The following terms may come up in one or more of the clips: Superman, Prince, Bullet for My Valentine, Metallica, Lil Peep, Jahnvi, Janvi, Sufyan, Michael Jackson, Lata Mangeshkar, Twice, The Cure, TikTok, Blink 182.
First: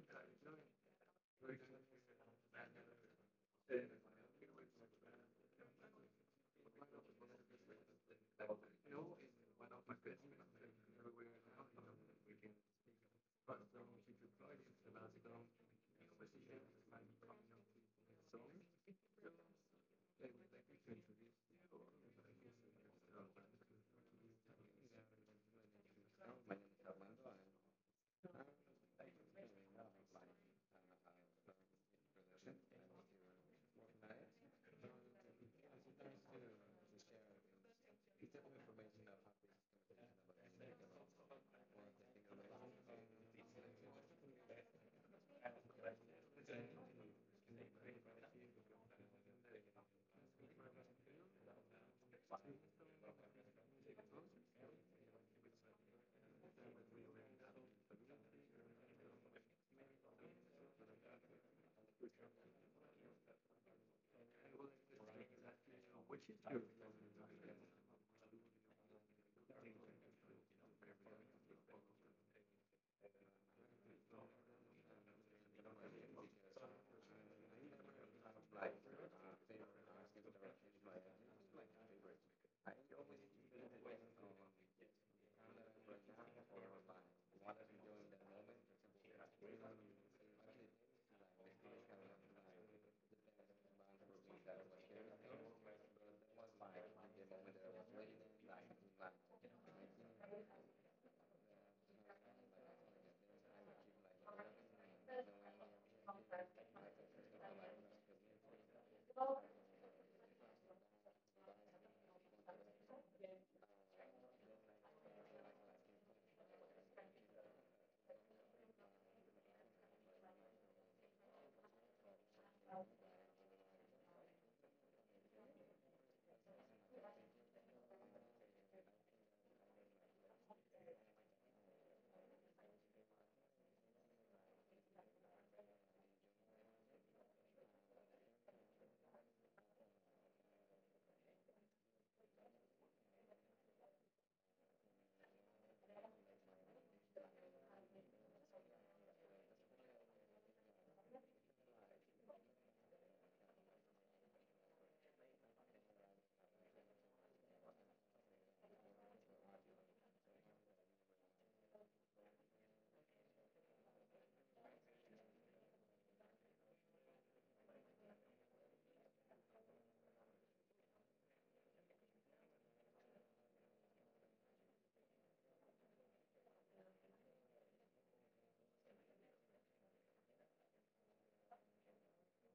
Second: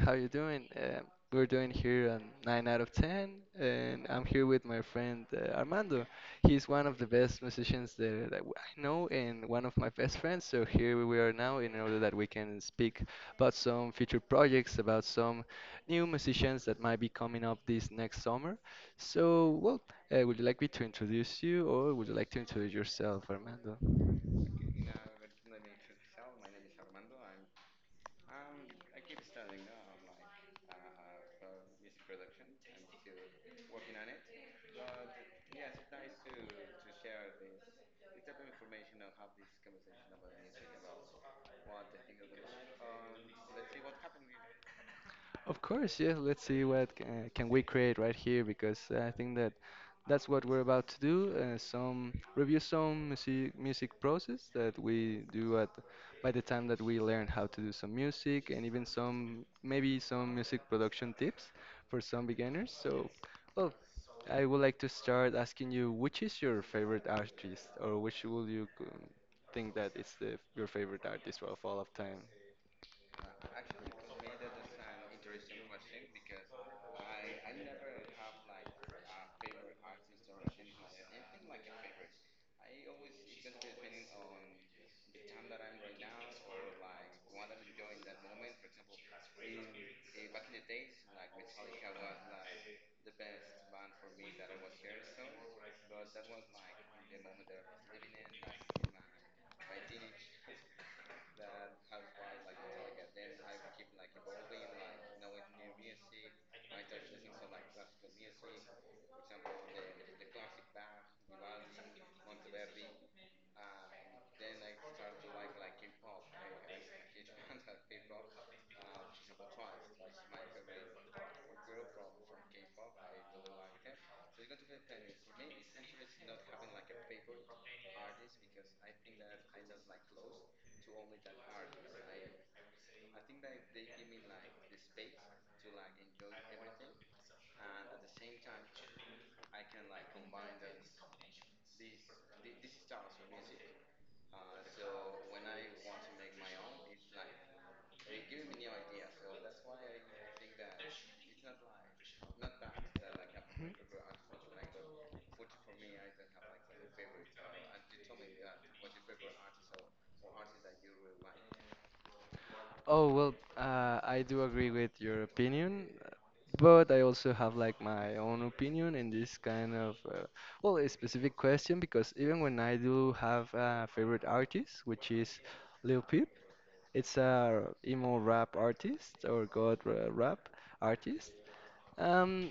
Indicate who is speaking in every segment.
Speaker 1: How you doing? We're doing here on 9 out of 10,
Speaker 2: Uh,
Speaker 1: and I'm here with my friend Armando. He's one of the best musicians I know, and one of my best friends. So here we are now in order that we can speak about some future projects, about some new musicians that might be coming up this next
Speaker 2: So,
Speaker 1: summer. So, well, would you like me to
Speaker 2: my
Speaker 1: introduce you, or would you like to introduce yourself, Armando?
Speaker 2: name is Armando, and
Speaker 1: Of course, yeah. Let's see what can we create right here, because I think that that's what we're about to do. Some review, some music process that we do at, by the time that we learn how to do some music, and even some, maybe some music production tips for some beginners. Well, I would like to start asking you, which
Speaker 2: which is
Speaker 1: is
Speaker 2: the
Speaker 1: your favorite artist, or which will you think that is the your favorite artist of all of time? Oh, well, I do agree with your opinion, but I also have like my own opinion in this kind of, a specific question, because even when I do have a favorite artist, which is Lil Peep, it's a emo rap artist, or god rap artist. Um,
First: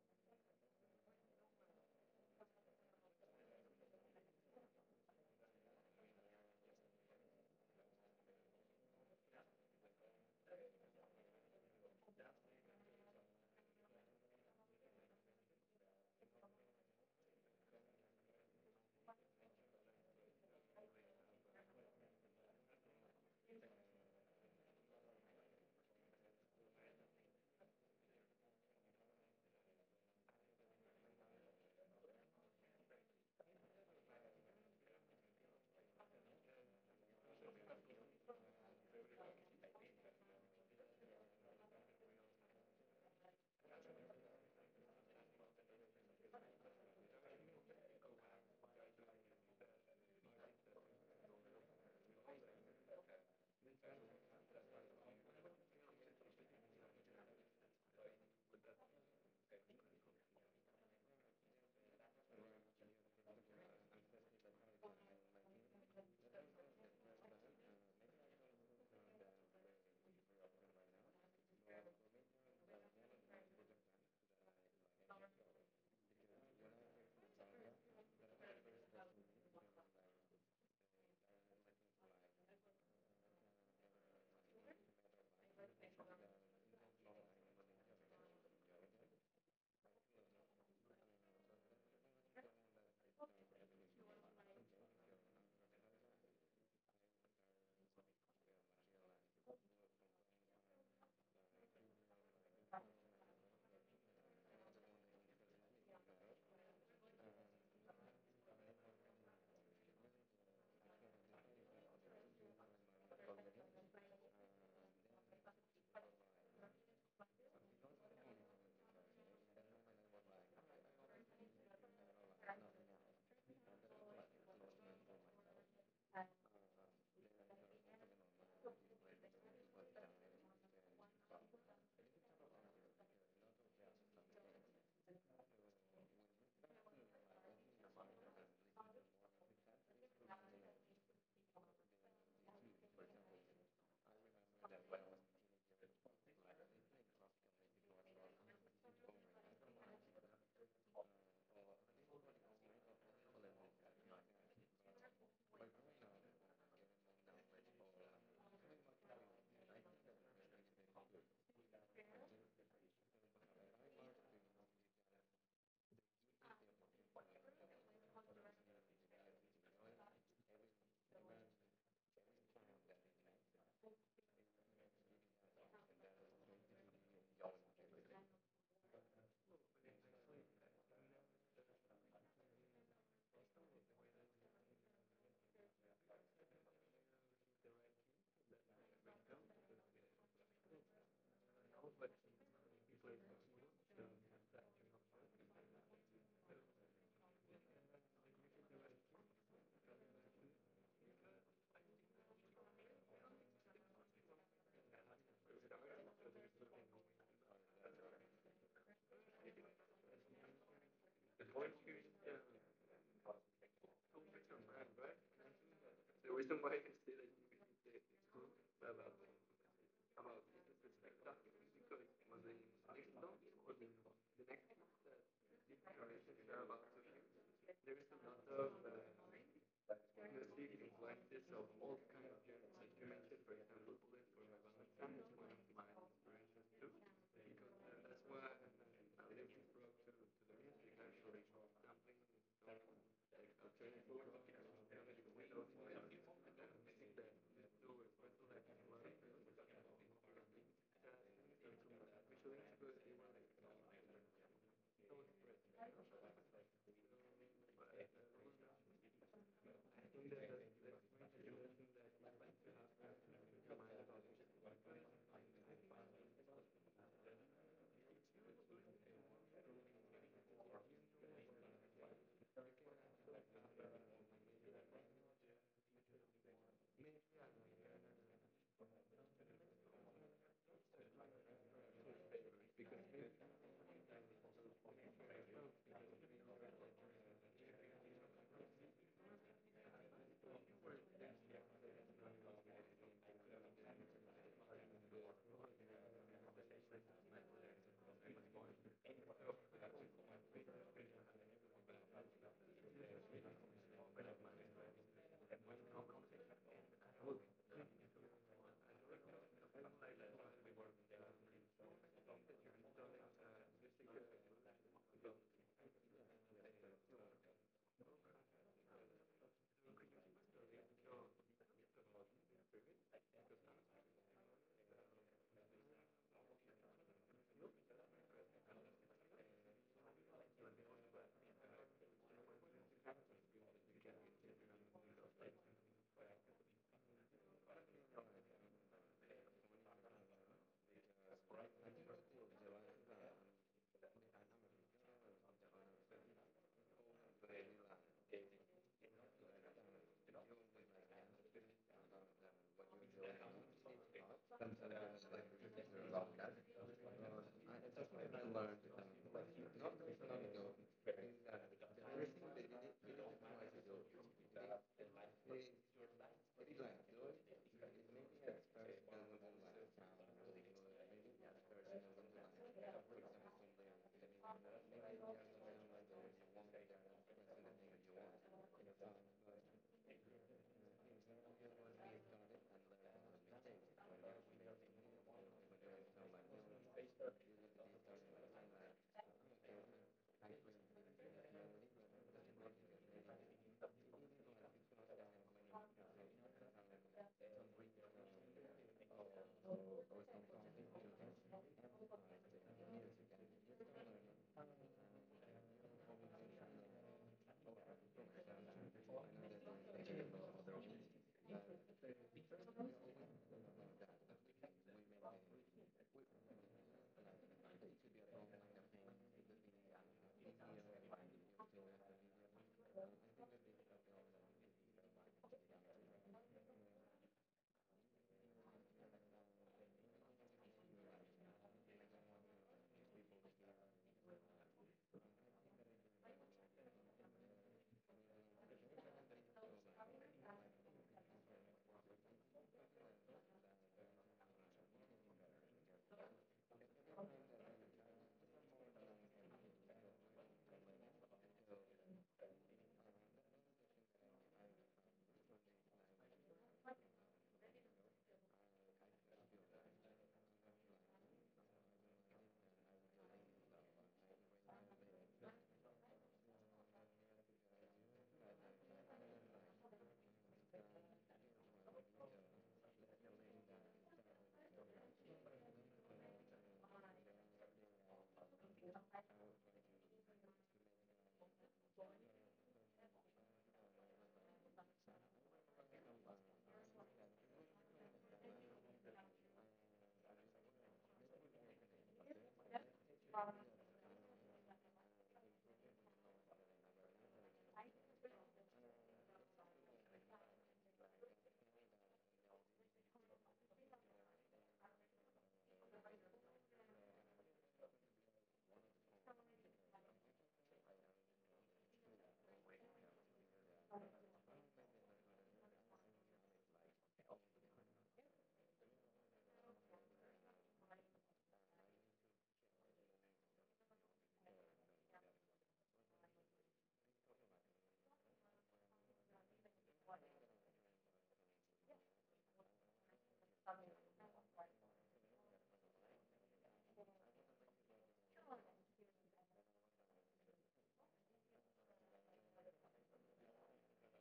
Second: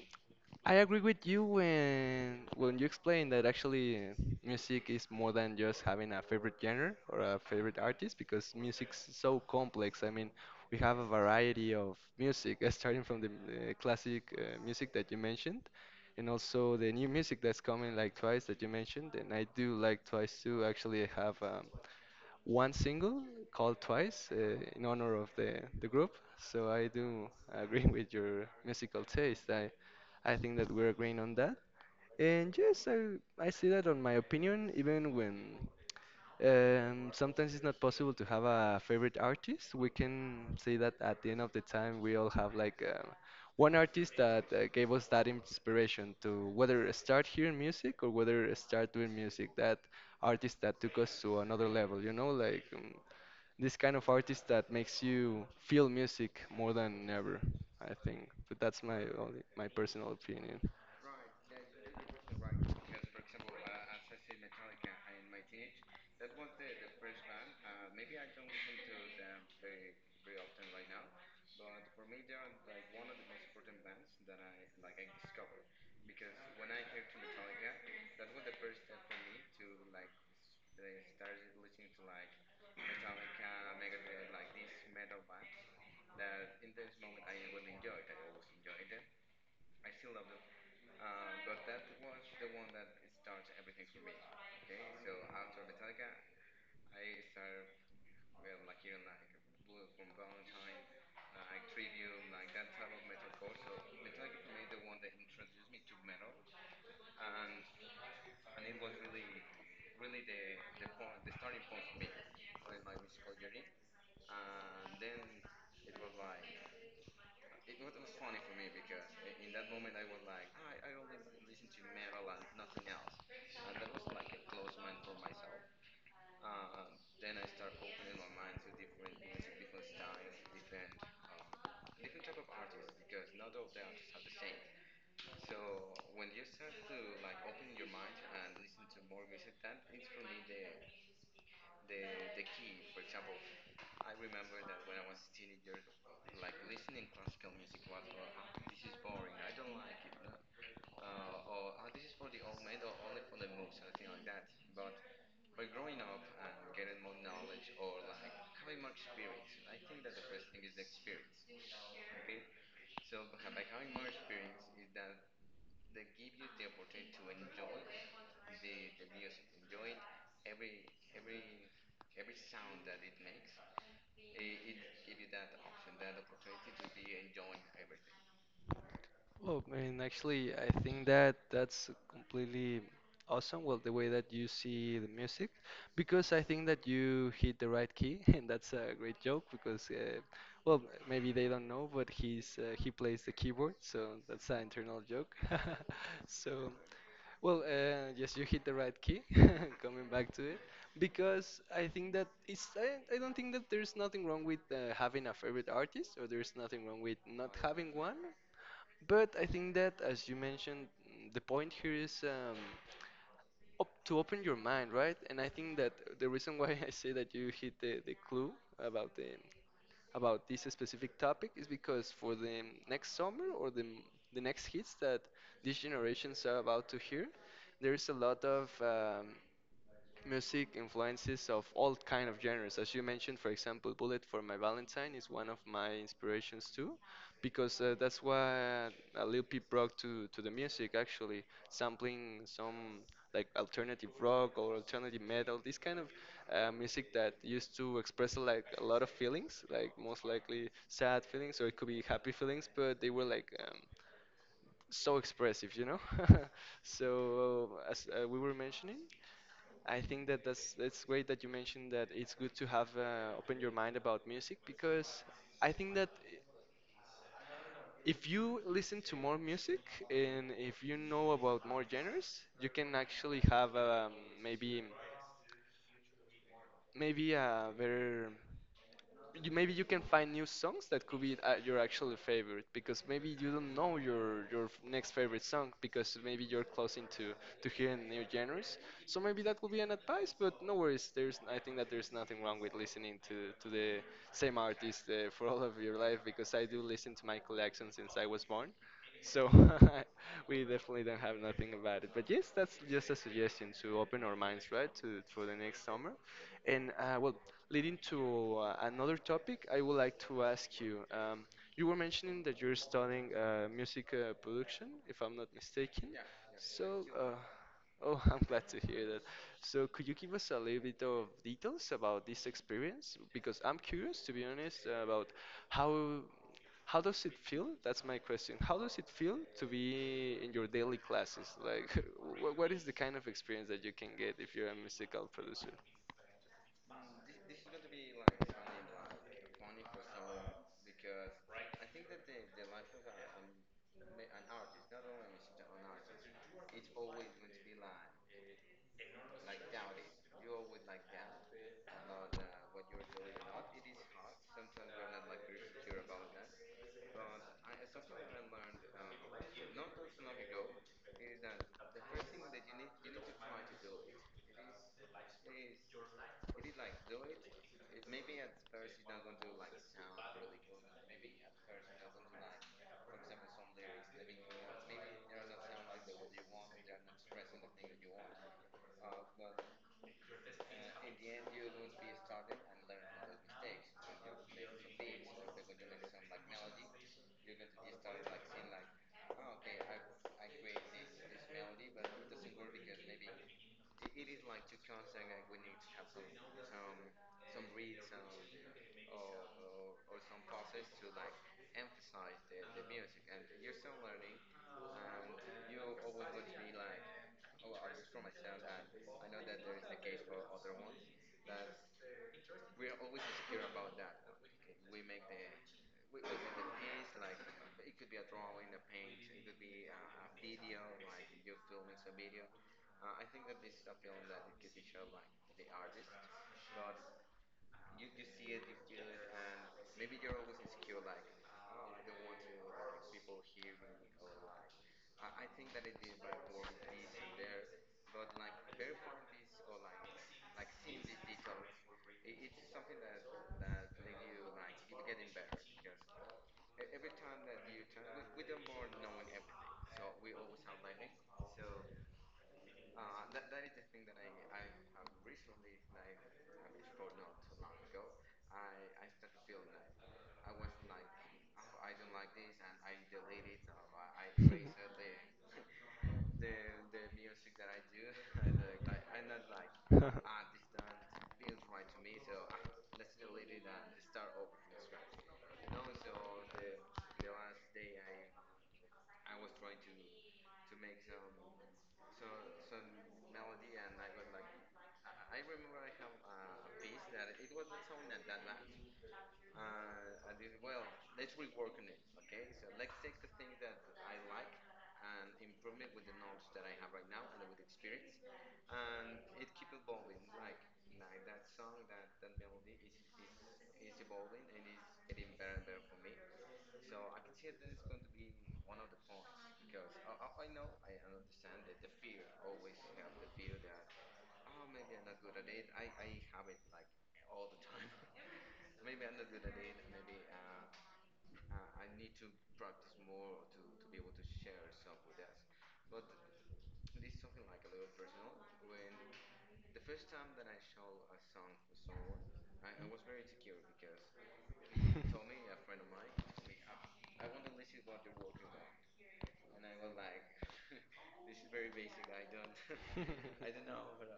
Speaker 1: I agree with you when you explain that actually music is more than just having a favorite genre or a favorite artist, because music's so complex. I mean, we have a variety of music, starting from the classic music that you mentioned, and also the new music that's coming, like Twice that you mentioned. And I do like Twice, to actually have a one single called Twice in honor of the group. So I do agree with your musical taste. I think that we're agreeing on that. And yes, I see that on my opinion, even when sometimes it's not possible to have a favorite artist, we can say that at the end of the time we all have like one artist that gave us that inspiration to whether start hearing music or whether start doing music, that artist that took us to another level, you know, like this kind of artist that makes you feel music more than ever, I think. But that's my only, my personal opinion. Well, I mean, actually, I think that that's completely awesome. Well, the way that you see the music, because I think that you hit the right key, and that's a great joke because, well, maybe they don't know, but he plays the keyboard, so that's an internal joke. So, well, yes, you hit the right key, coming back to it, because I think that I don't think that there's nothing wrong with having a favorite artist, or there's nothing wrong with not having one. But I think that, as you mentioned, the point here is op to open your mind, right? And I think that the
Speaker 2: reason
Speaker 1: reason why I say that you hit the clue about the about this specific topic is because for the next summer, or the next hits that these generations are about to hear, there is a lot of music influences of all kind of genres, as you mentioned. For example, Bullet For My Valentine is one of my inspirations too, because that's what Lil Peep brought to the music, actually sampling some like alternative rock or alternative metal, this kind of music that used to express like a lot of feelings, like most likely sad feelings, or it could be happy feelings, but they were like so expressive, you know. So as we were mentioning, I think that that's it's great that you mentioned that it's good to have open your mind about music, because I think that if you listen to more music and if you know about more genres, you can actually have, maybe maybe a better, you, maybe you can find new songs that could be your actual favorite, because maybe you don't know your next favorite song, because maybe you're closing to hearing new genres. So maybe that could be an advice. But no worries, there's, I think that there's nothing wrong with listening to the same artist for all of your life, because I do listen to Michael Jackson since I was born. So we definitely don't have nothing about it, but yes, that's just a suggestion to open our minds, right, to for the next summer. And leading to another topic, I would like to ask you. You were mentioning that you're studying music production, if I'm not mistaken. So, oh, I'm glad to hear that. So, could you give us a little bit of details about this experience? Because I'm curious, to be honest, about how how does it feel? That's my question. How does it feel to be in your daily classes? Like, wh what is the kind of experience that you can get if you're a musical producer?
Speaker 2: that I like the love I learned not that long ago,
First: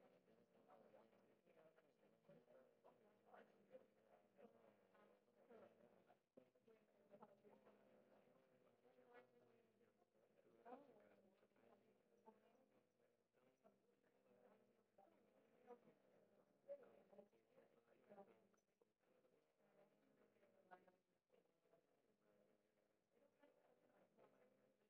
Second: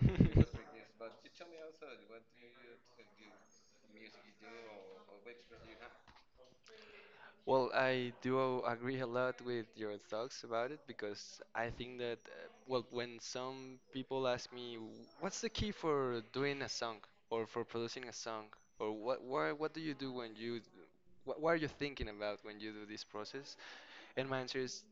Speaker 1: Well, I do agree a lot with your thoughts about it, because I think that, when some people ask me, what's the key for doing a song, or for producing a song, or what do you do when you, what are you thinking about when you do this process? And my answer is,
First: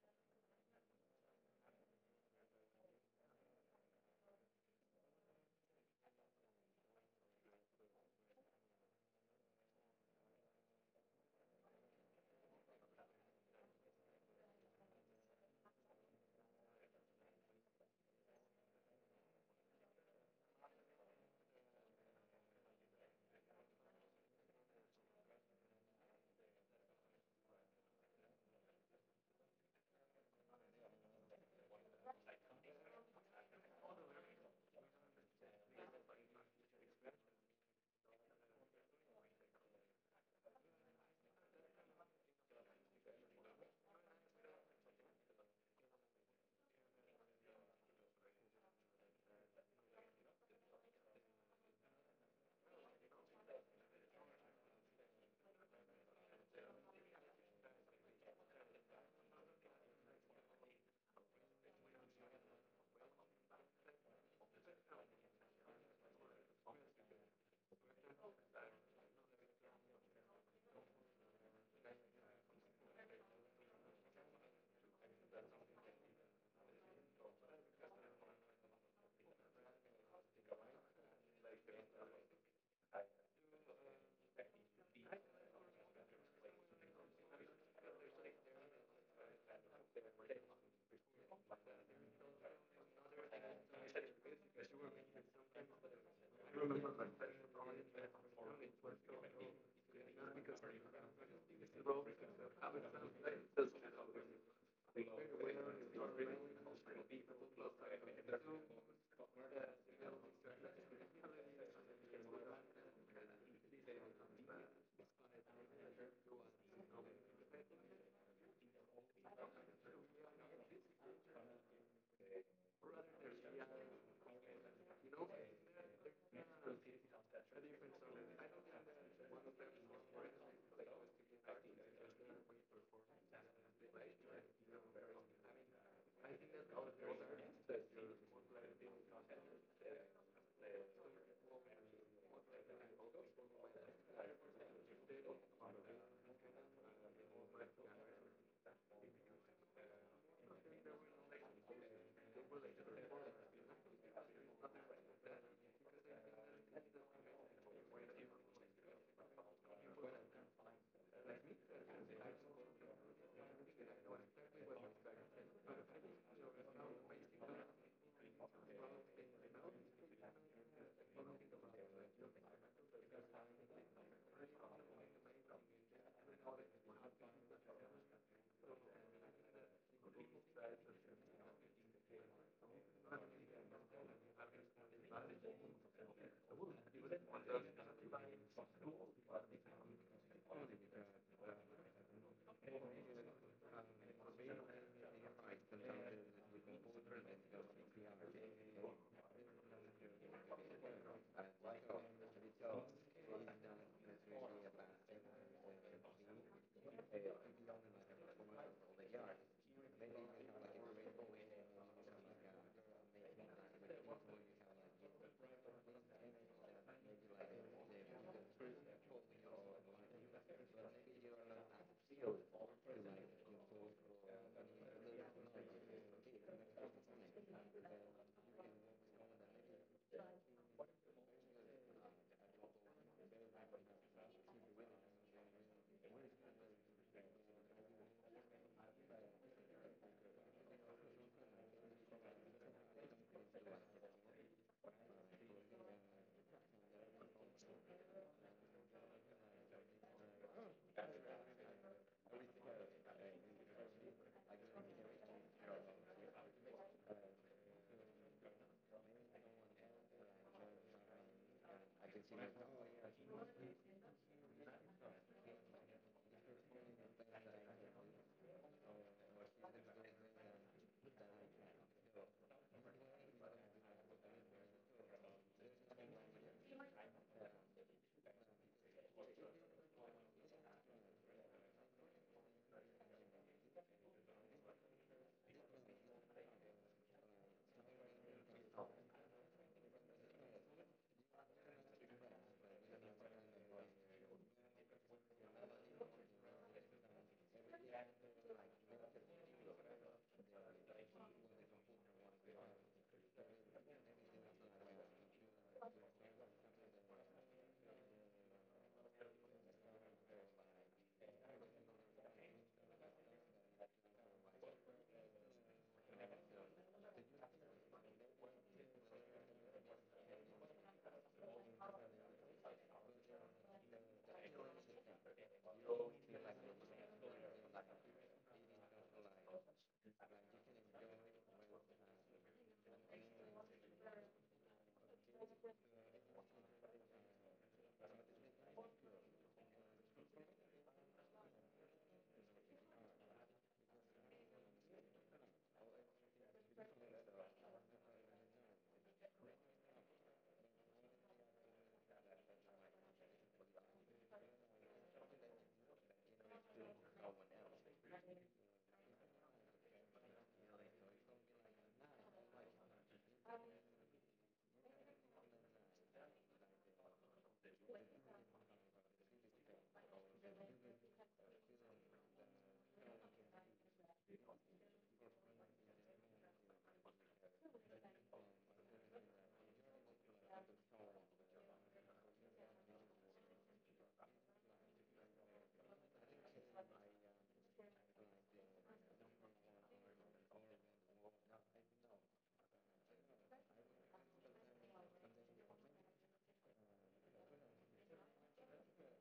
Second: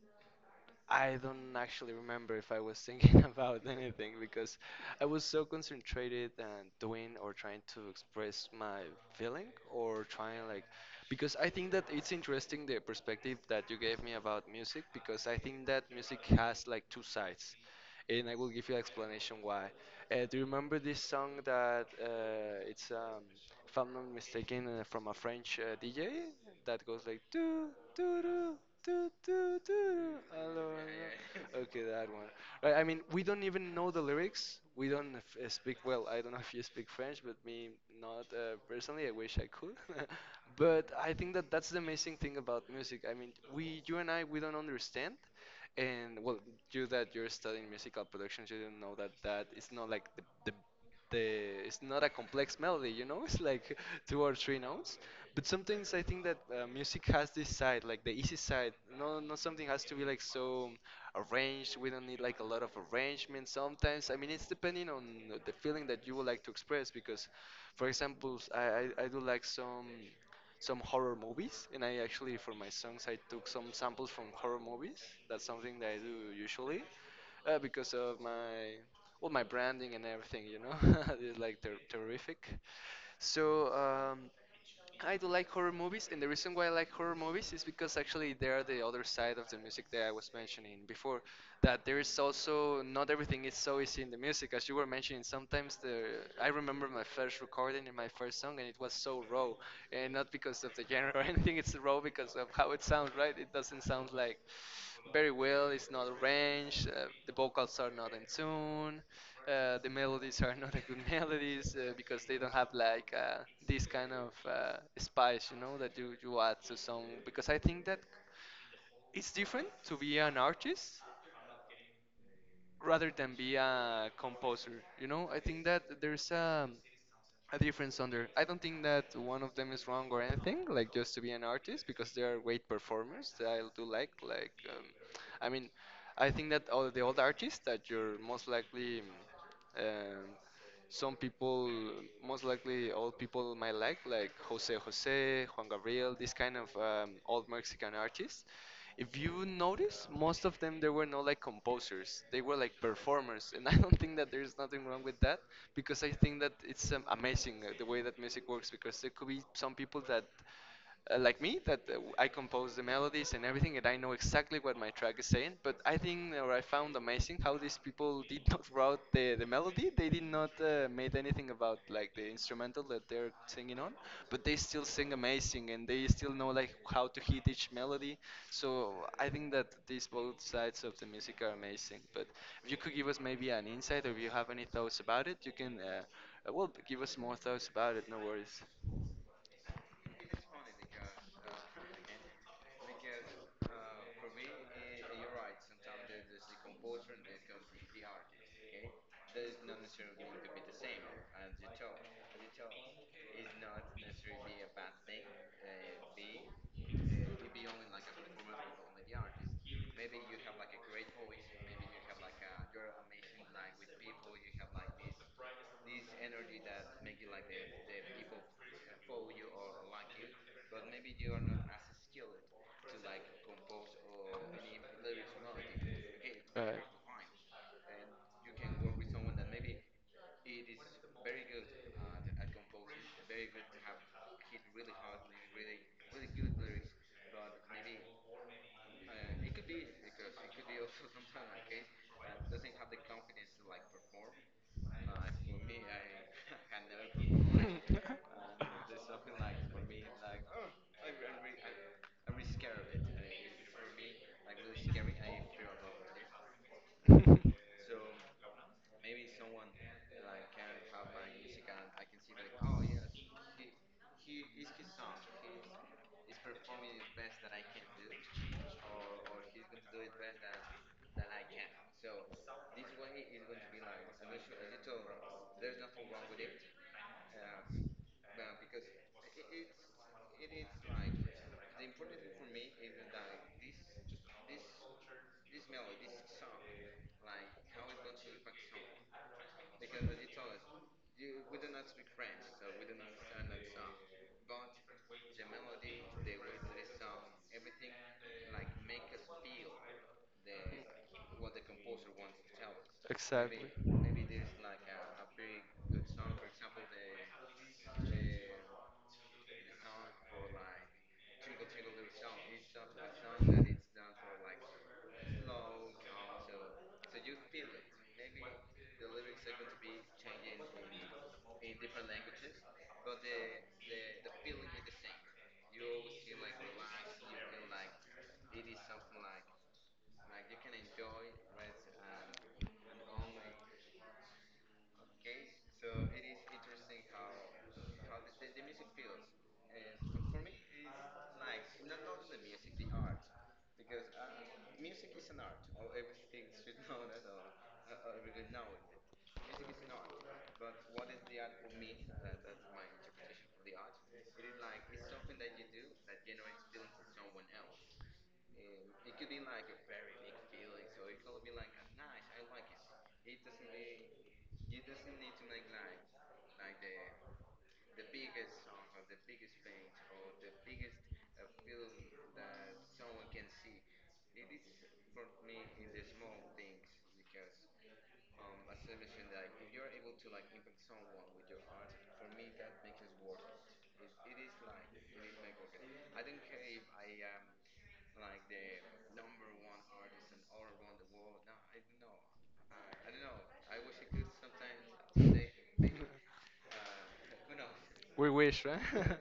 Speaker 1: I don't actually remember if I was thinking about anything, because I was so concentrated, and doing or trying to express my feeling, or trying like, because I think that it's interesting the perspective that you gave me about music, because I think that music has like two sides, and I will give you an explanation why. Do you remember this song that it's if I'm not mistaken, from a French DJ, that goes like do do do doo, doo, doo. Hello, hello. Okay, that one. Right, I mean, we don't even know the lyrics. We don't speak well. I don't know if you speak French, but me not, personally. I wish I could. But I think that that's the amazing thing about music. I mean, we, you and I, we don't understand. And well, you that you're studying musical production, you don't know that it's not like the it's not a complex melody. You know, it's like two or three notes. But sometimes I think that music has this side, like the easy side. No, not something has to be like so arranged. We don't need like a lot of arrangement sometimes. I mean, it's depending on the feeling that you would like to express. Because, for example, I do like some horror movies, and I actually for my songs I took some samples from horror movies. That's something that I do usually because of my, well, my branding and everything. You know, it's like terrific. So. I do like horror movies, and the reason why I like horror movies is because actually they are the other side of the music that I was mentioning before. That there is also, not everything is so easy in the music, as you were mentioning. Sometimes the, I remember my first recording and my first song, and it was so raw, and not because of the genre or anything. It's raw
Speaker 2: bro,
Speaker 1: because of how it sounds, right? It doesn't sound like very well. It's not arranged. The vocals are not in tune. The melodies are not a good melodies because they don't have like this kind of spice, you know, that you add to song. Because I think that it's different to be an artist rather than be a composer. You know, I think that there's a difference under. I don't think that one of them is wrong or anything, like just to be an artist, because they are great performers that I do like. I mean, I think that all the old artists that you're most likely um, some people most likely old people might like Jose Jose, Juan Gabriel, this kind of old Mexican artists. If you notice, most of them, they were not like composers; they were like performers, and I don't think that there's nothing wrong with that, because I think that it's amazing the way that music works, because there could be some people that like me, that I compose the melodies and everything, and I know exactly what my track is saying. But I think, or I found amazing how these people did not write the melody. They did not made anything about like the instrumental that they're singing on, but they still sing amazing and they still know like how to hit each melody. So I think that these both sides of the music are amazing. But if you could give us maybe an insight, or if you have any thoughts about it, you can. Well, give us more thoughts about it. No worries.
Speaker 2: feel it all the life. So
Speaker 1: it.
Speaker 2: I can see like, oh yeah,
Speaker 1: We wish, right?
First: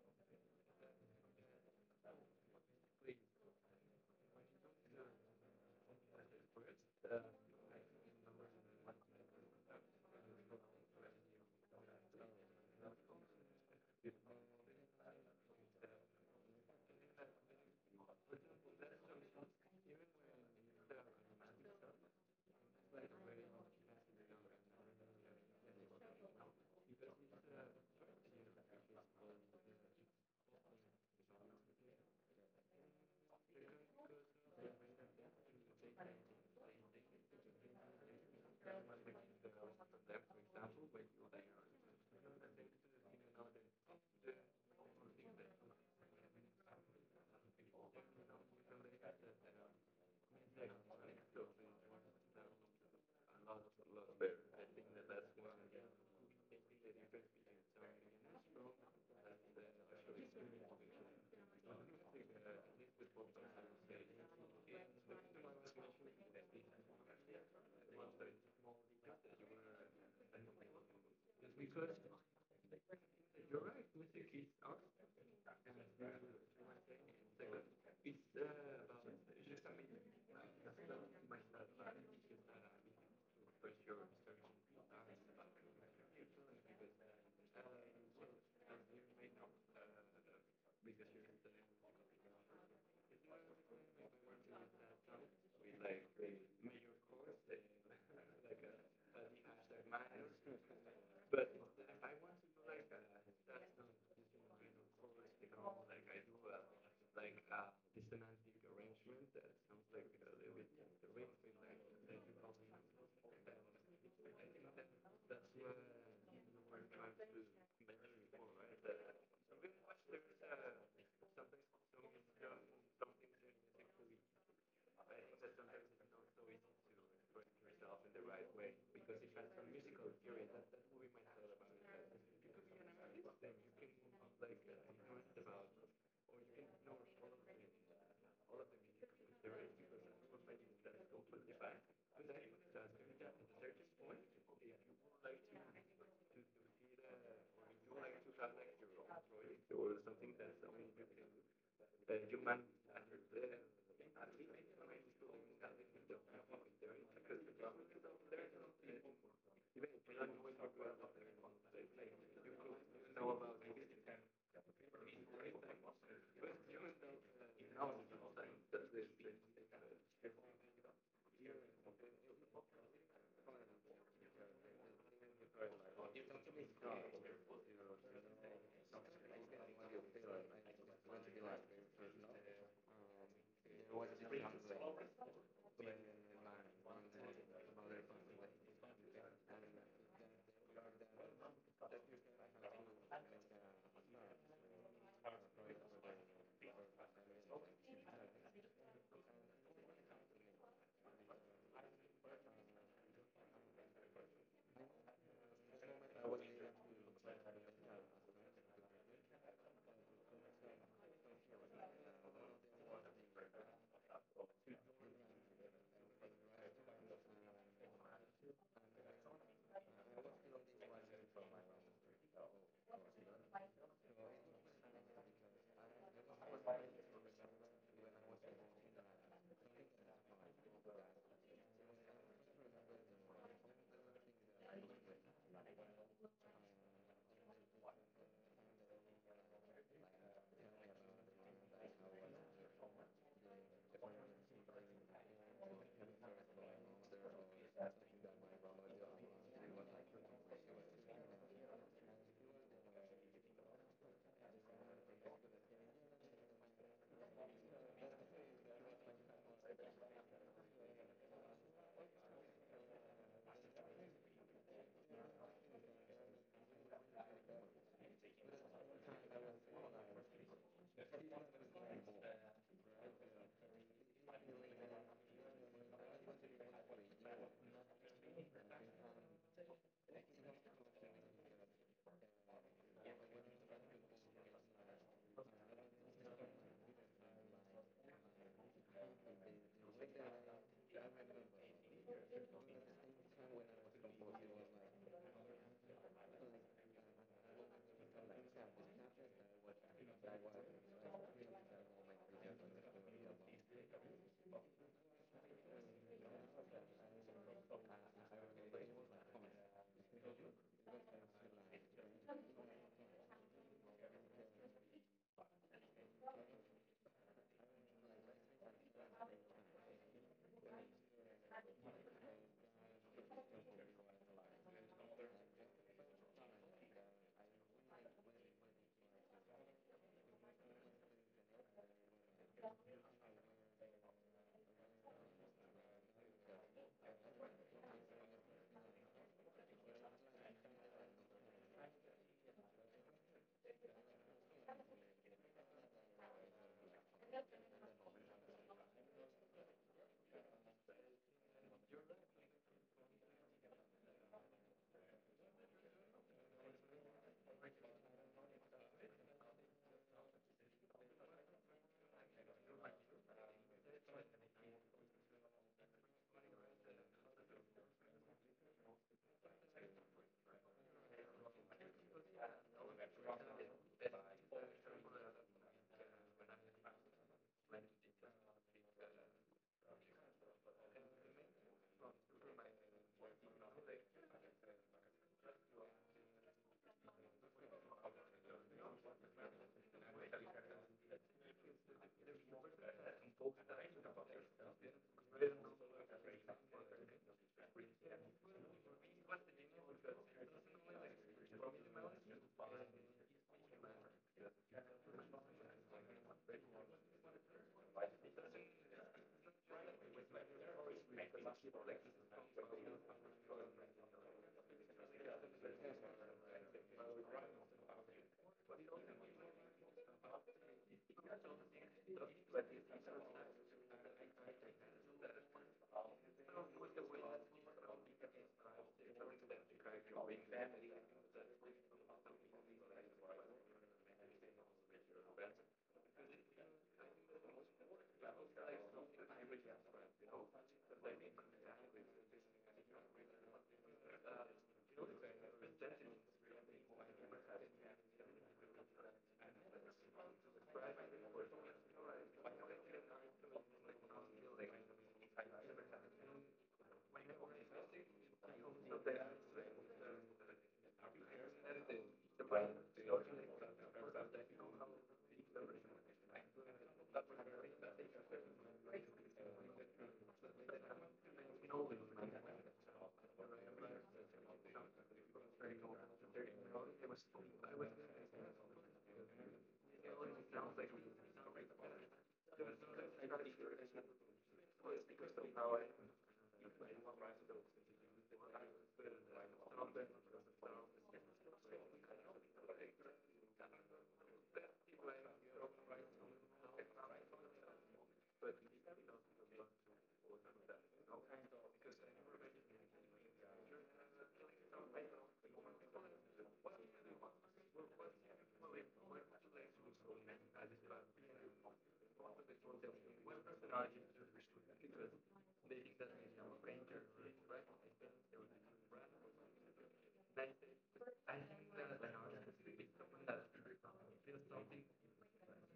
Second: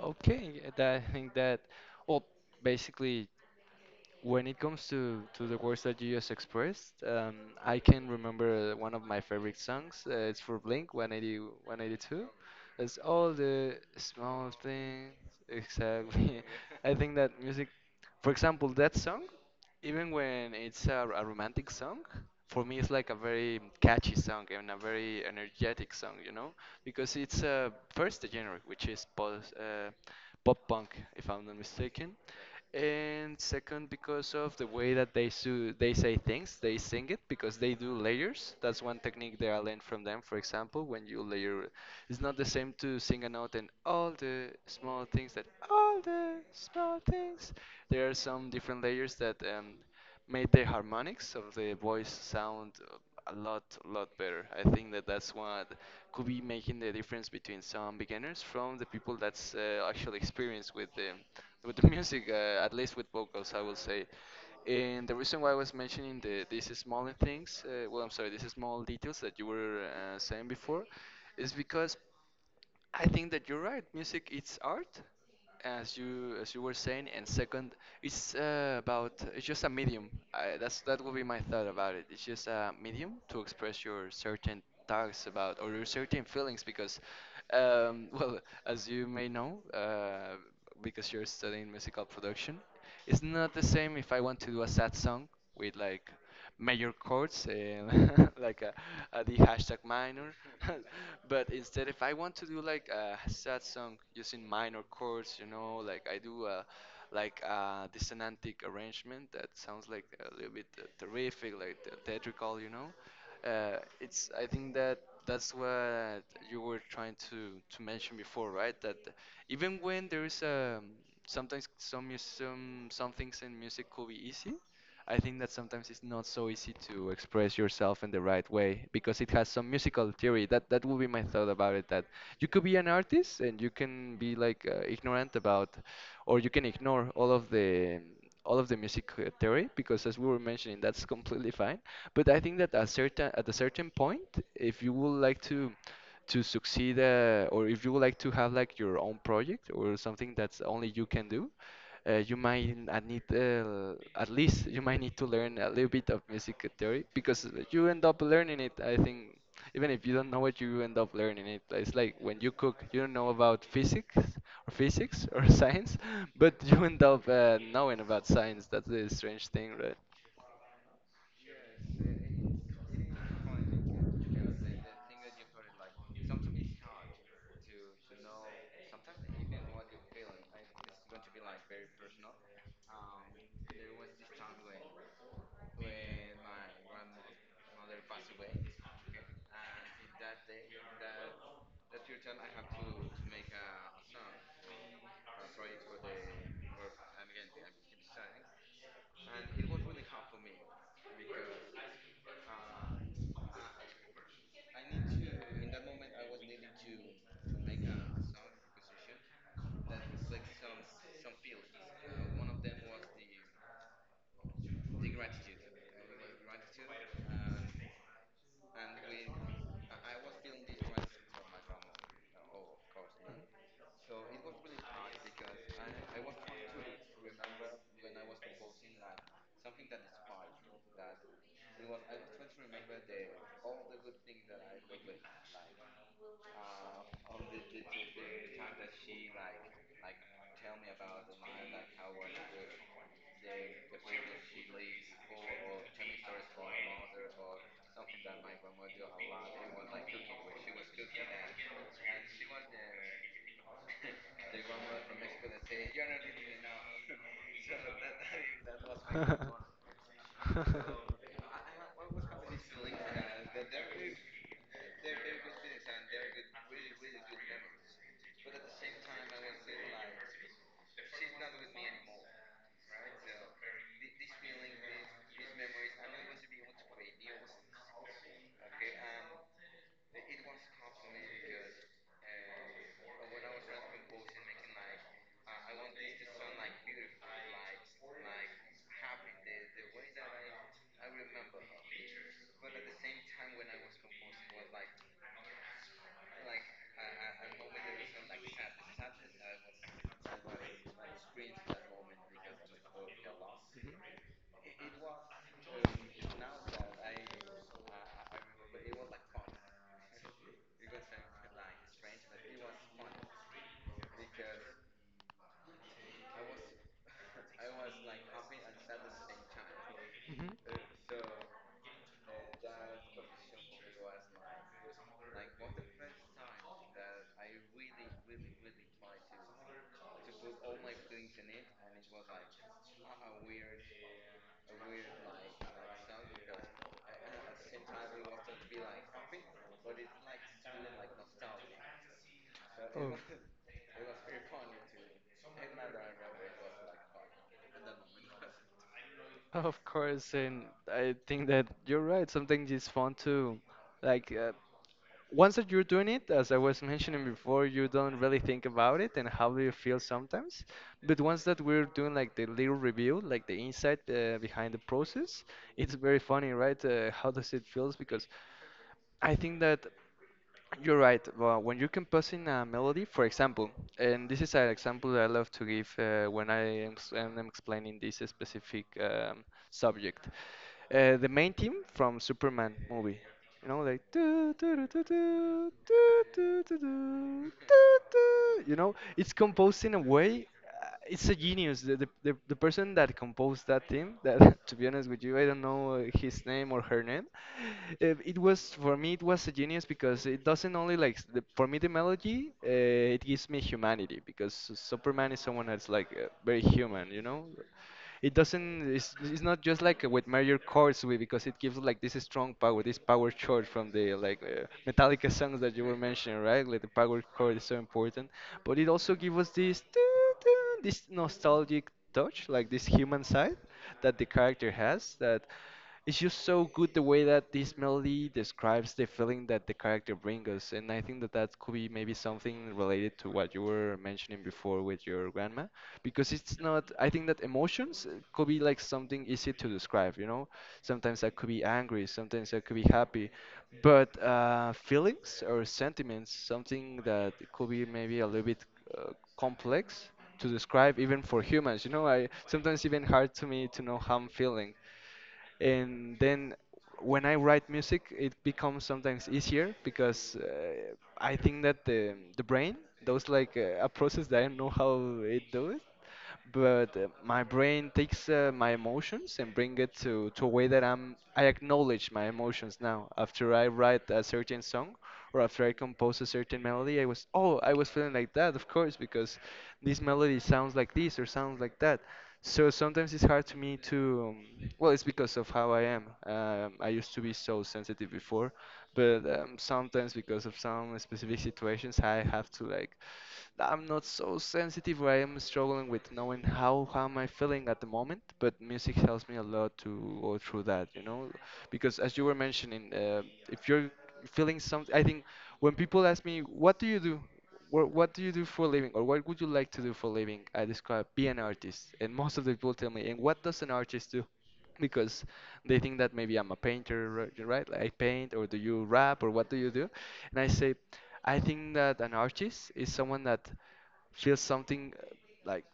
Speaker 1: Okay, I think well, basically, when it comes to the words that you just expressed, I can remember one of my favorite songs. It's for Blink 18182. It's all the small things. Exactly. I think that music, for example, that song, even when it's a romantic song, for me it's like a very catchy song and a very energetic song, you know, because it's first the genre, which is post, pop punk, if I'm not mistaken, and second, because of the way that they say things, they sing it, because they do layers. That's one technique that I learned from them. For example, when you layer, it's not the same to sing a note and all the small things that all the small things. There are some different layers that made the harmonics of the voice sound a lot, lot better. I think that that's what could be making the difference between some beginners from the people that's actually experienced with the music, at least with vocals, I will say. And the reason why I was mentioning the these small things, well, I'm sorry, these small details that you were saying before, is because I think that you're
Speaker 2: you're
Speaker 1: right.
Speaker 2: right, Mr.
Speaker 1: Music
Speaker 2: Keys
Speaker 1: it's
Speaker 2: not
Speaker 1: art, as you were saying, and second, it's
Speaker 2: uh,
Speaker 1: about
Speaker 2: about
Speaker 1: it's just a medium. That's that would be my thought about it. It's just a medium to express your certain thoughts about or your certain feelings because, well, as you may know, because you're studying musical production, it's not the same if I want to do a sad song
Speaker 2: to
Speaker 1: with
Speaker 2: like
Speaker 1: like
Speaker 2: the
Speaker 1: major
Speaker 2: major,
Speaker 1: chords, like the hashtag minor.
Speaker 2: but it
Speaker 1: But instead, if I want to do like a sad song using minor chords, you know, like I do a like a dissonantic arrangement that sounds like a little bit terrific, like the theatrical, you know. It's I think that that's what you were trying to mention before, right? That even when there is sometimes some things in music could be easy, I think that sometimes it's not so easy to express yourself in the right way because it has some musical theory. That that would be my thought about it. That you could be an artist and you can be like ignorant about, or you can ignore all of the music theory, because as we were mentioning, that's completely fine. But I think that at a certain point, if you would like to succeed or if you would like to have like your own project
Speaker 2: was
Speaker 1: or
Speaker 2: something
Speaker 1: something
Speaker 2: that
Speaker 1: that's only you can do, you
Speaker 2: human
Speaker 1: might need, at least you might need to learn a little bit of music theory, because you end up learning it. I think even if you don't know it, you end up learning it. It's like when you cook, you don't know about physics or physics or science, but you end up knowing about science. That's the strange thing,
Speaker 2: I was interested in
Speaker 1: right? Mhm. Of, of course, and I think that you're right. Sometimes it's fun to like uh, once that you're doing it, as I was mentioning before, you don't really think about it and how do you feel sometimes. But once that we're doing like the little review, like the insight behind the process, it's very funny, right? How does it feels? Because I think that you're right. Well, when you're composing a melody, for example, and this is an example that I love to give when I am explaining this specific subject. The main theme from Superman movie. You know, like "Doo, doo, doo, doo, doo, doo, doo, doo, doo, doo, doo," you know, it's composed in a way. It's a genius. The person that composed that theme, that to be honest with you, I don't know his name or her name. It was, for me, it was a genius, because it doesn't only for me the melody, it gives me humanity, because Superman is someone that's like very human, you know. It's not just like with major chords we because it gives like this strong power, this power chord from the like Metallica songs that you were mentioning, right? Like the power chord is so important, but it also gives us this this nostalgic touch, like this human side that the character has, that it's just so good the way that this melody describes the feeling that the character brings us. And I think that that could be maybe something related to what you were mentioning before with your grandma, because it's not. I think that emotions could be like something easy to describe. You know, sometimes I could be angry, sometimes I could be happy, but feelings or sentiments, something that could be maybe a little bit uh, complex to describe even for humans. You know, I sometimes even hard to me to know how I'm feeling, and then when I write music, it becomes sometimes easier, because I think that the brain does like a process that I don't know how it does, but my brain takes my emotions and bring it to a way that I acknowledge my emotions now. After I write a certain song or after I compose a certain melody, I was, oh, I was feeling like that, of course, because this melody sounds like this or sounds like that. So sometimes it's hard to me to well, it's because of how I am. I used to be so sensitive before, but sometimes because of some specific situations I have to like that I'm not so sensitive, where I am struggling with knowing how am I feeling at the moment, but music helps me a lot to go through that, you know, because as you were mentioning, if you're feeling something, I think when people ask me, what do you do? What do you do for a living, or what would you like to do for a living? I describe be an artist. And most of the people tell me, and what does an artist do? Because they think that maybe I'm a painter, right? Like I paint, or do you rap, or what do you do? And I say, I think that an artist is someone that feels something like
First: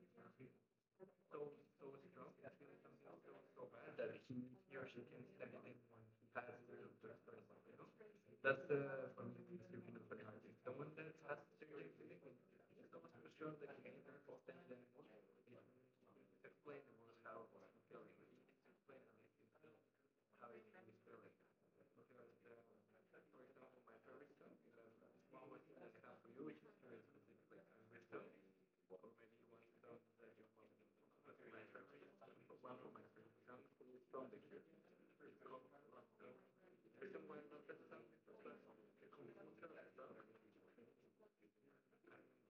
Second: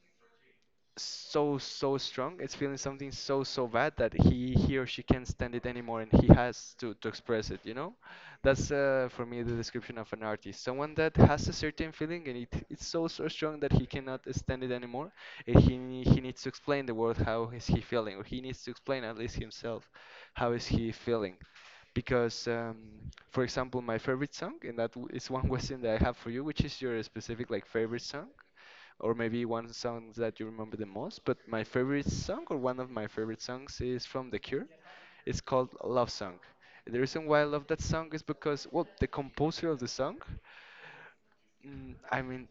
Speaker 1: so strong, it's feeling something so bad that he or she can't stand it anymore and he has to express it, you know. That's for me, the description of an artist, someone that has a certain feeling and it's so strong that he cannot stand it anymore and he needs to explain the world how is he feeling, or he needs to explain at least himself how is he feeling, because for example, my favorite song, and is one question that I have for you, which is your specific like favorite song, or maybe one song that you remember the most. But my favorite song, or one of my favorite songs, is from The Cure. It's called Love Song. The reason why I love that song is because, well, the composer of the song, I mean,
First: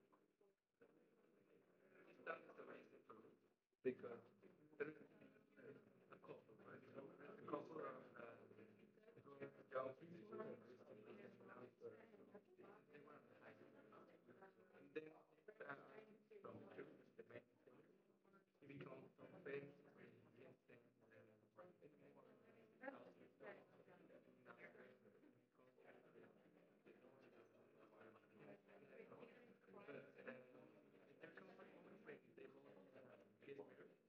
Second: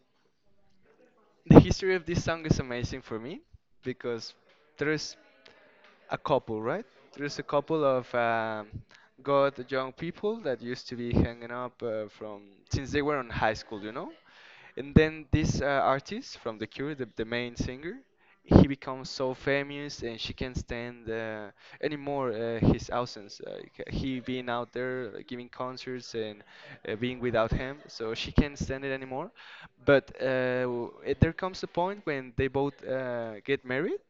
Speaker 1: the history of this song is amazing for me
Speaker 2: because
Speaker 1: because there is a couple, right? There's a couple of good young people that used to be hanging up from since they were in high school, you know? And then this artist from The Cure, the main singer, he becomes so famous and she can't stand anymore his absence. He being out there giving concerts and being without him, so she can't stand it anymore. But there comes a point when they both get married,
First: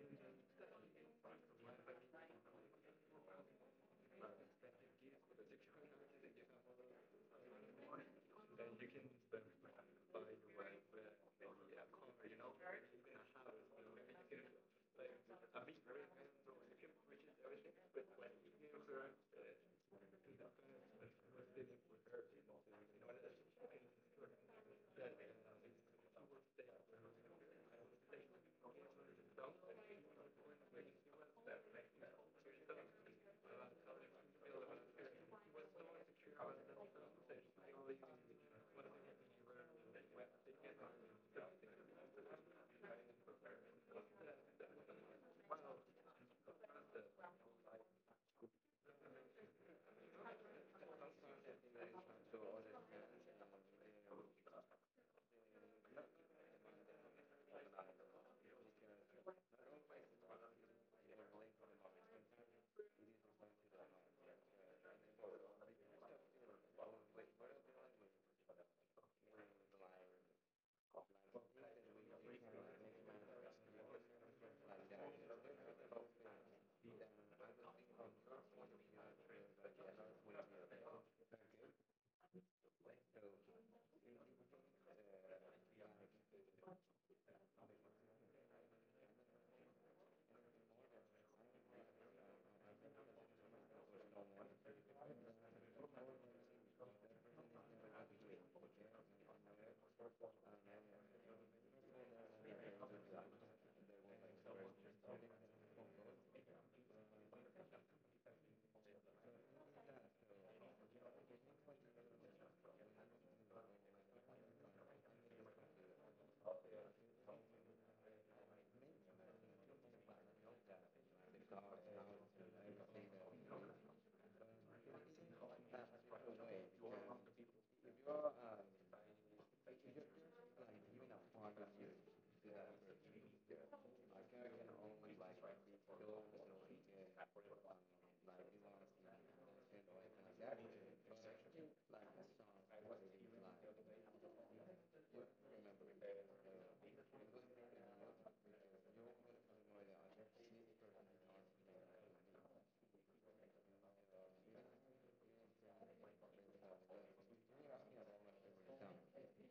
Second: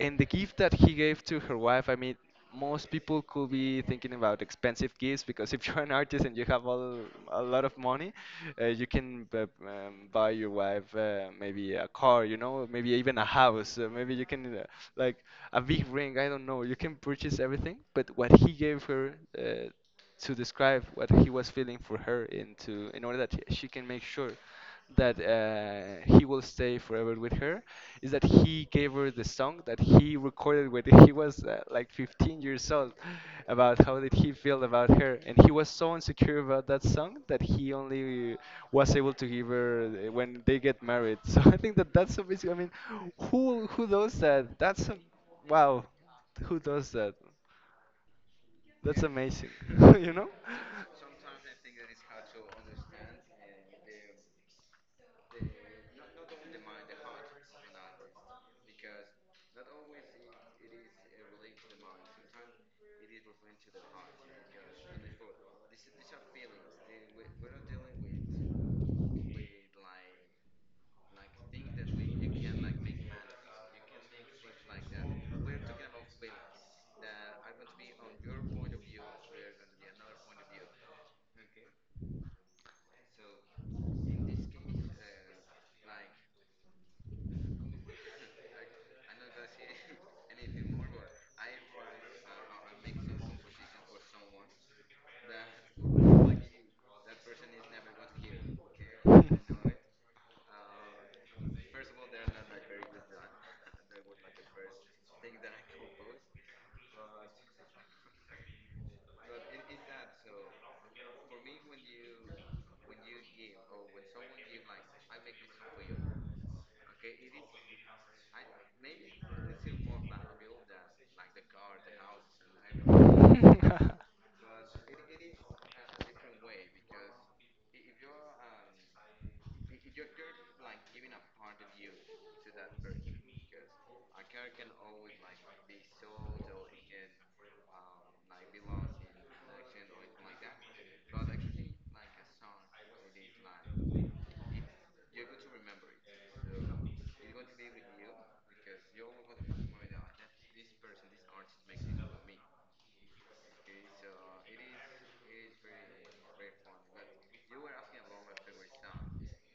Speaker 1: and the gift that he gave to her wife, I mean, most people could be thinking about expensive gifts because if you're an artist and you have all, a lot of money, you can b buy your wife maybe a car, you know, maybe even a house, maybe you can like a big ring, I don't know. You can purchase everything, but what he gave her to describe what he was feeling for her and to in order that she can make sure that he will stay forever with her is that he gave her the song that he recorded when he was like 15 years old, about how did he feel about her. And he was so insecure about that song that he only was able to give her when they get married. So I think that that's so amazing. I mean, who does that? That's a, wow, who does that? That's amazing. you know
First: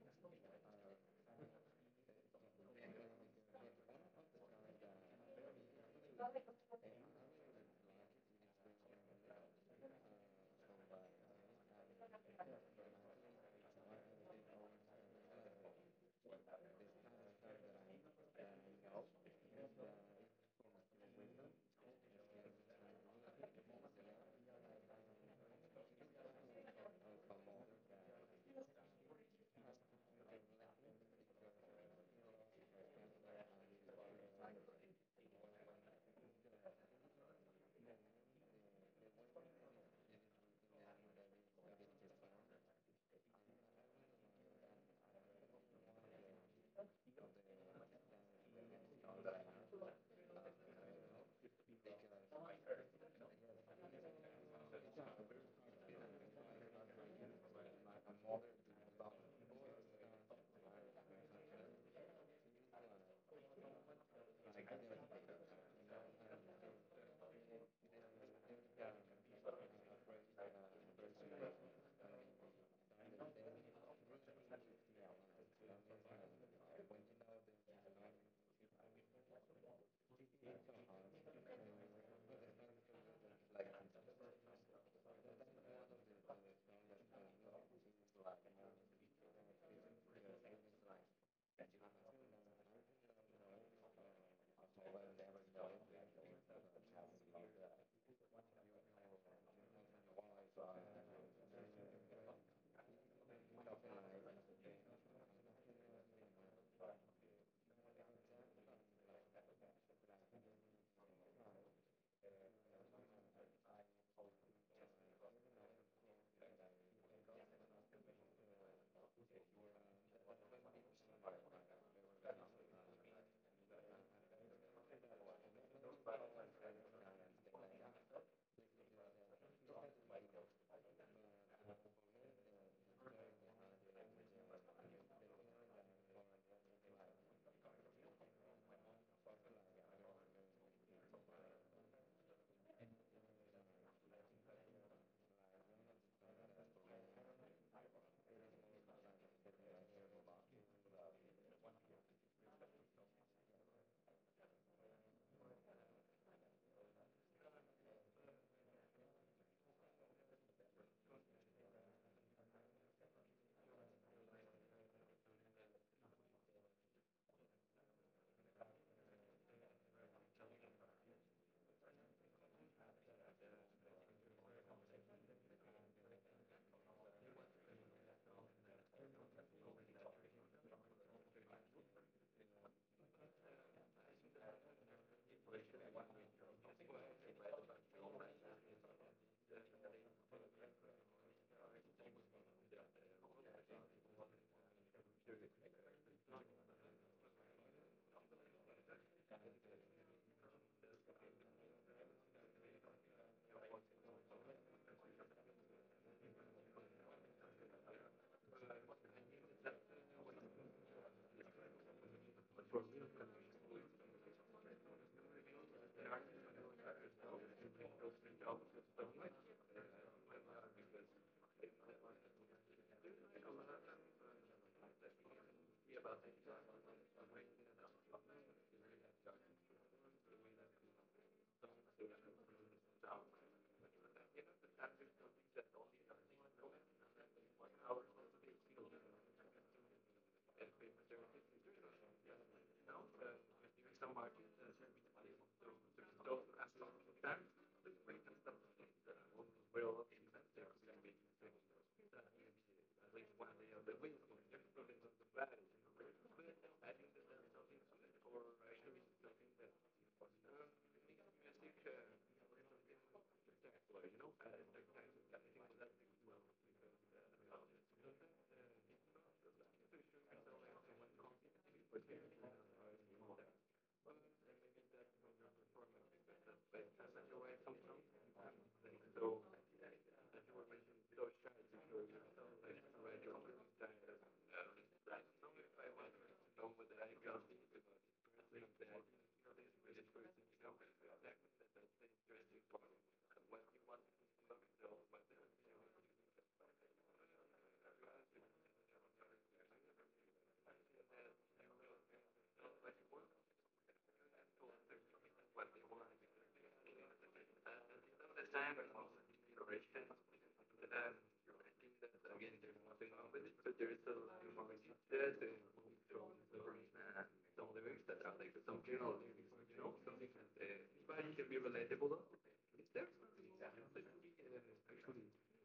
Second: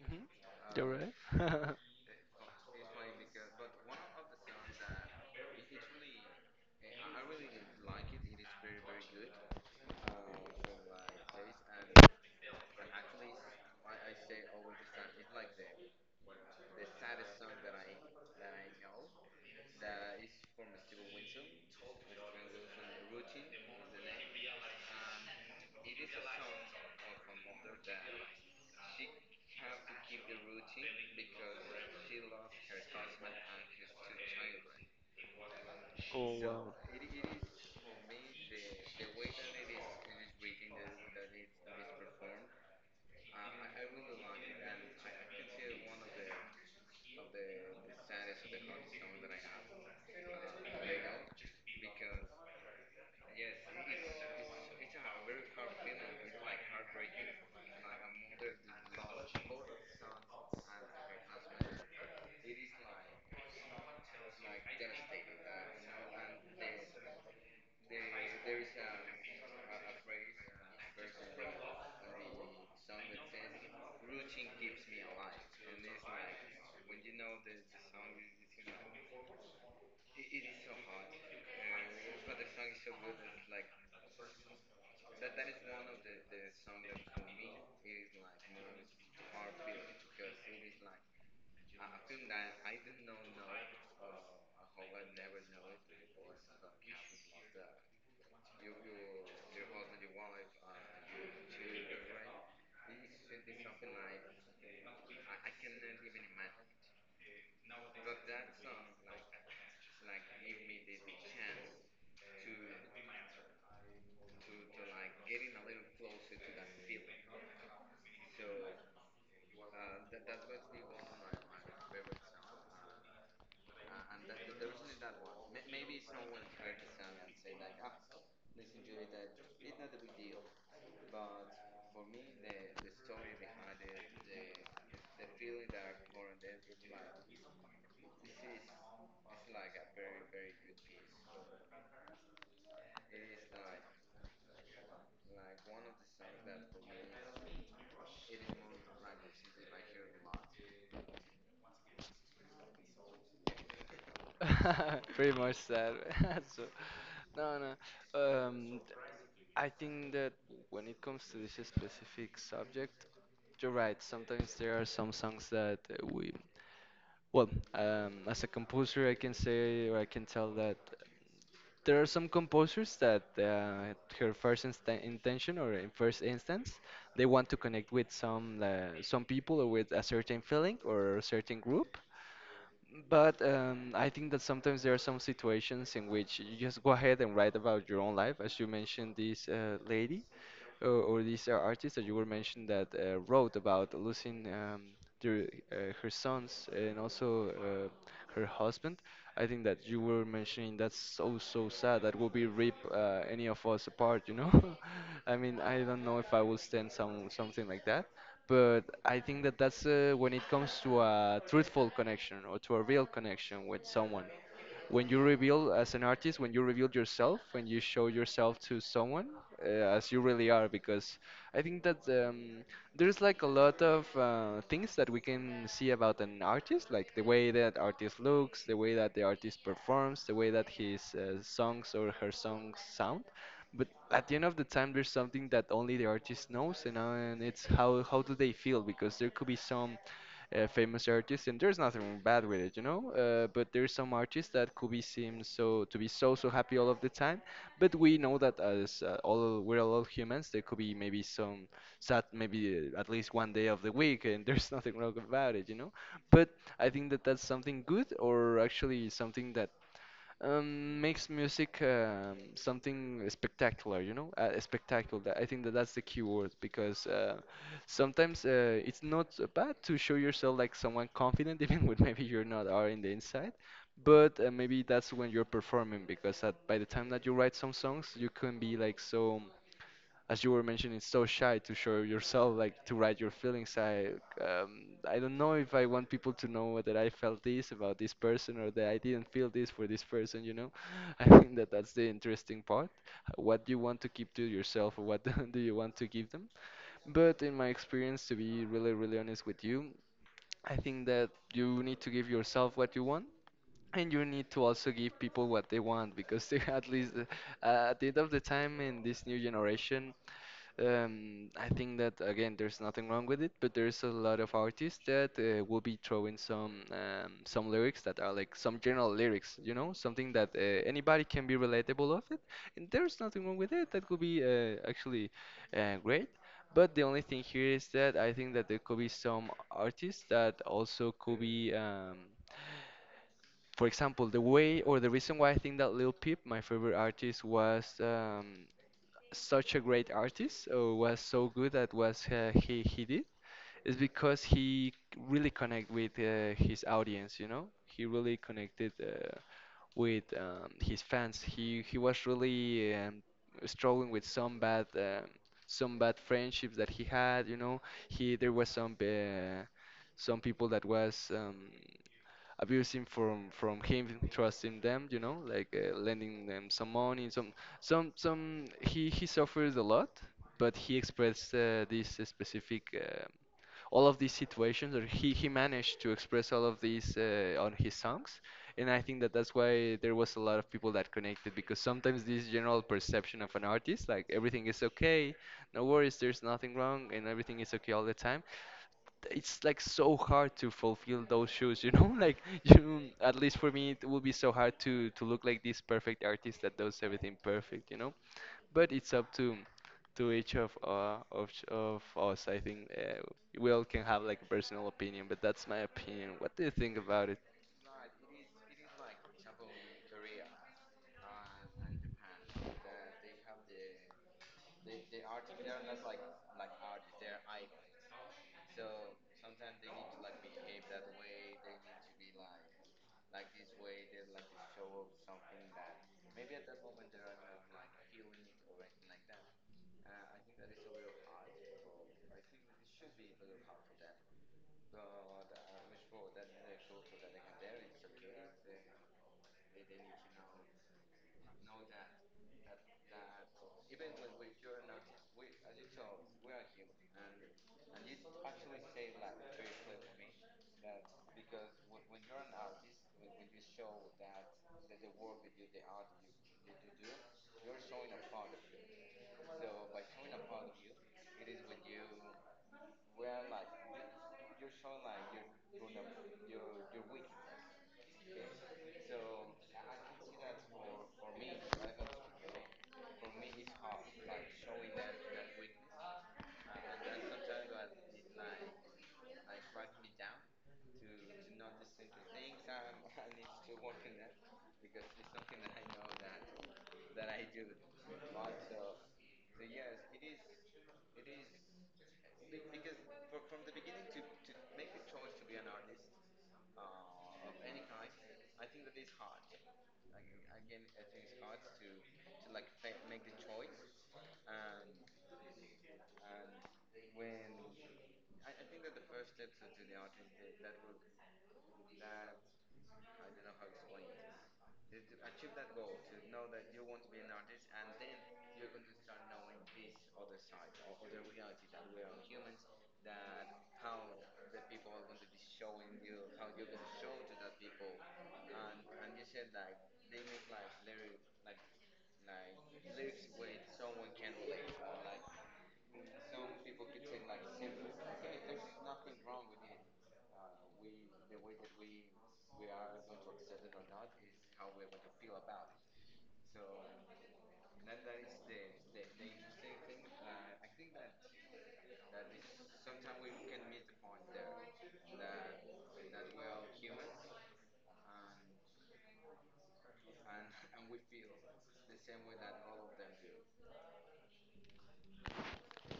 Speaker 1: Mhm. You're right. Oh, wow. Pretty much sad. So, no, no. Um, I think that when it comes to this specific subject, you're right. Sometimes there are some songs that we, well, as a composer, I can say or I can tell that there are some composers that her first insta intention or in first instance, they want to connect with some people or with a certain feeling or a certain group. But I think that sometimes there are some situations in which you just go ahead and write about your own life. As you mentioned, this lady, or this artist that you were mentioned that wrote about losing their, her sons, and also her husband. I think that you were mentioning that's so so sad. That will be rip any of us apart, I mean, I don't know if I will stand some something like that, but I think that that's when it comes to a truthful connection or to a real connection with someone, when you reveal as an artist, when you reveal yourself, when you show yourself to someone as you really are. Because I think that there's like a lot of things that we can see about an artist, like the way that artist looks, the way that the artist performs, the way that his songs or her songs sound. But at the end of the time, there's something that only the artist knows, and it's how do they feel? Because there could be some famous artists, and there's nothing bad with it, But there's some artists that could be seem so to be so so happy all of the time, but we know that as all we're all humans, there could be maybe some sad, maybe at least one day of the week, and there's nothing wrong about it, But I think that that's something good, or actually something that makes music something spectacular, spectacular. That- I think that that's the key word because sometimes it's not so bad to show yourself like someone confident, even when maybe you're not are in the inside. But maybe that's when you're performing because at, by the time that you write some songs, you can be like so as you were mentioning, it's so shy to show yourself, like to write your feelings. I don't know if I want people to know that I felt this about this person or that I didn't feel this for this person. I think that that's the interesting part. What do you want to keep to yourself, or what do you want to give them? But in my experience, to be really, really honest with you, I think that you need to give yourself what you want. And you need to also give people what they want because they, at least at the end of the time in this new generation, I think that again, there's nothing wrong with it, but there's a lot of artists that
Speaker 2: there's the
Speaker 1: will be throwing some
Speaker 2: lyrics
Speaker 1: lyrics
Speaker 2: that
Speaker 1: that
Speaker 2: are
Speaker 1: are
Speaker 2: like
Speaker 1: like
Speaker 2: some
Speaker 1: some general
Speaker 2: general lyrics,
Speaker 1: lyrics, you know, something that
Speaker 2: but
Speaker 1: anybody
Speaker 2: it can
Speaker 1: can
Speaker 2: be
Speaker 1: be
Speaker 2: relatable.
Speaker 1: relatable of it,
Speaker 2: It's
Speaker 1: and there's
Speaker 2: there.
Speaker 1: nothing wrong with it. That could be actually great. But the only thing here is that I think that there could be some artists that also could be, for example, the way or the reason why I think that Lil Peep, my favorite artist, was. Such a great artist, or was so good at what he did, is because he really connect with his audience, you know? He really connected with his fans. He was really struggling with some bad friendships that he had, He there was some people that was abusing from him, trusting them, you know, like lending them some money, some he suffers a lot, but he expressed this specific all of these situations, or he managed to express all of these on his songs. And I think that that's why there was a lot of people that connected, because sometimes this general perception of an artist, like everything is okay, no worries, there's nothing wrong and everything is okay all the time, it's like so hard to fulfill those shoes, you know? Like you, at least for me, it will be so hard to look like this perfect artist that does everything perfect, you know? But it's up to each of ch- of us. I think we all can have like a personal opinion, but that's my opinion. What do you think about it?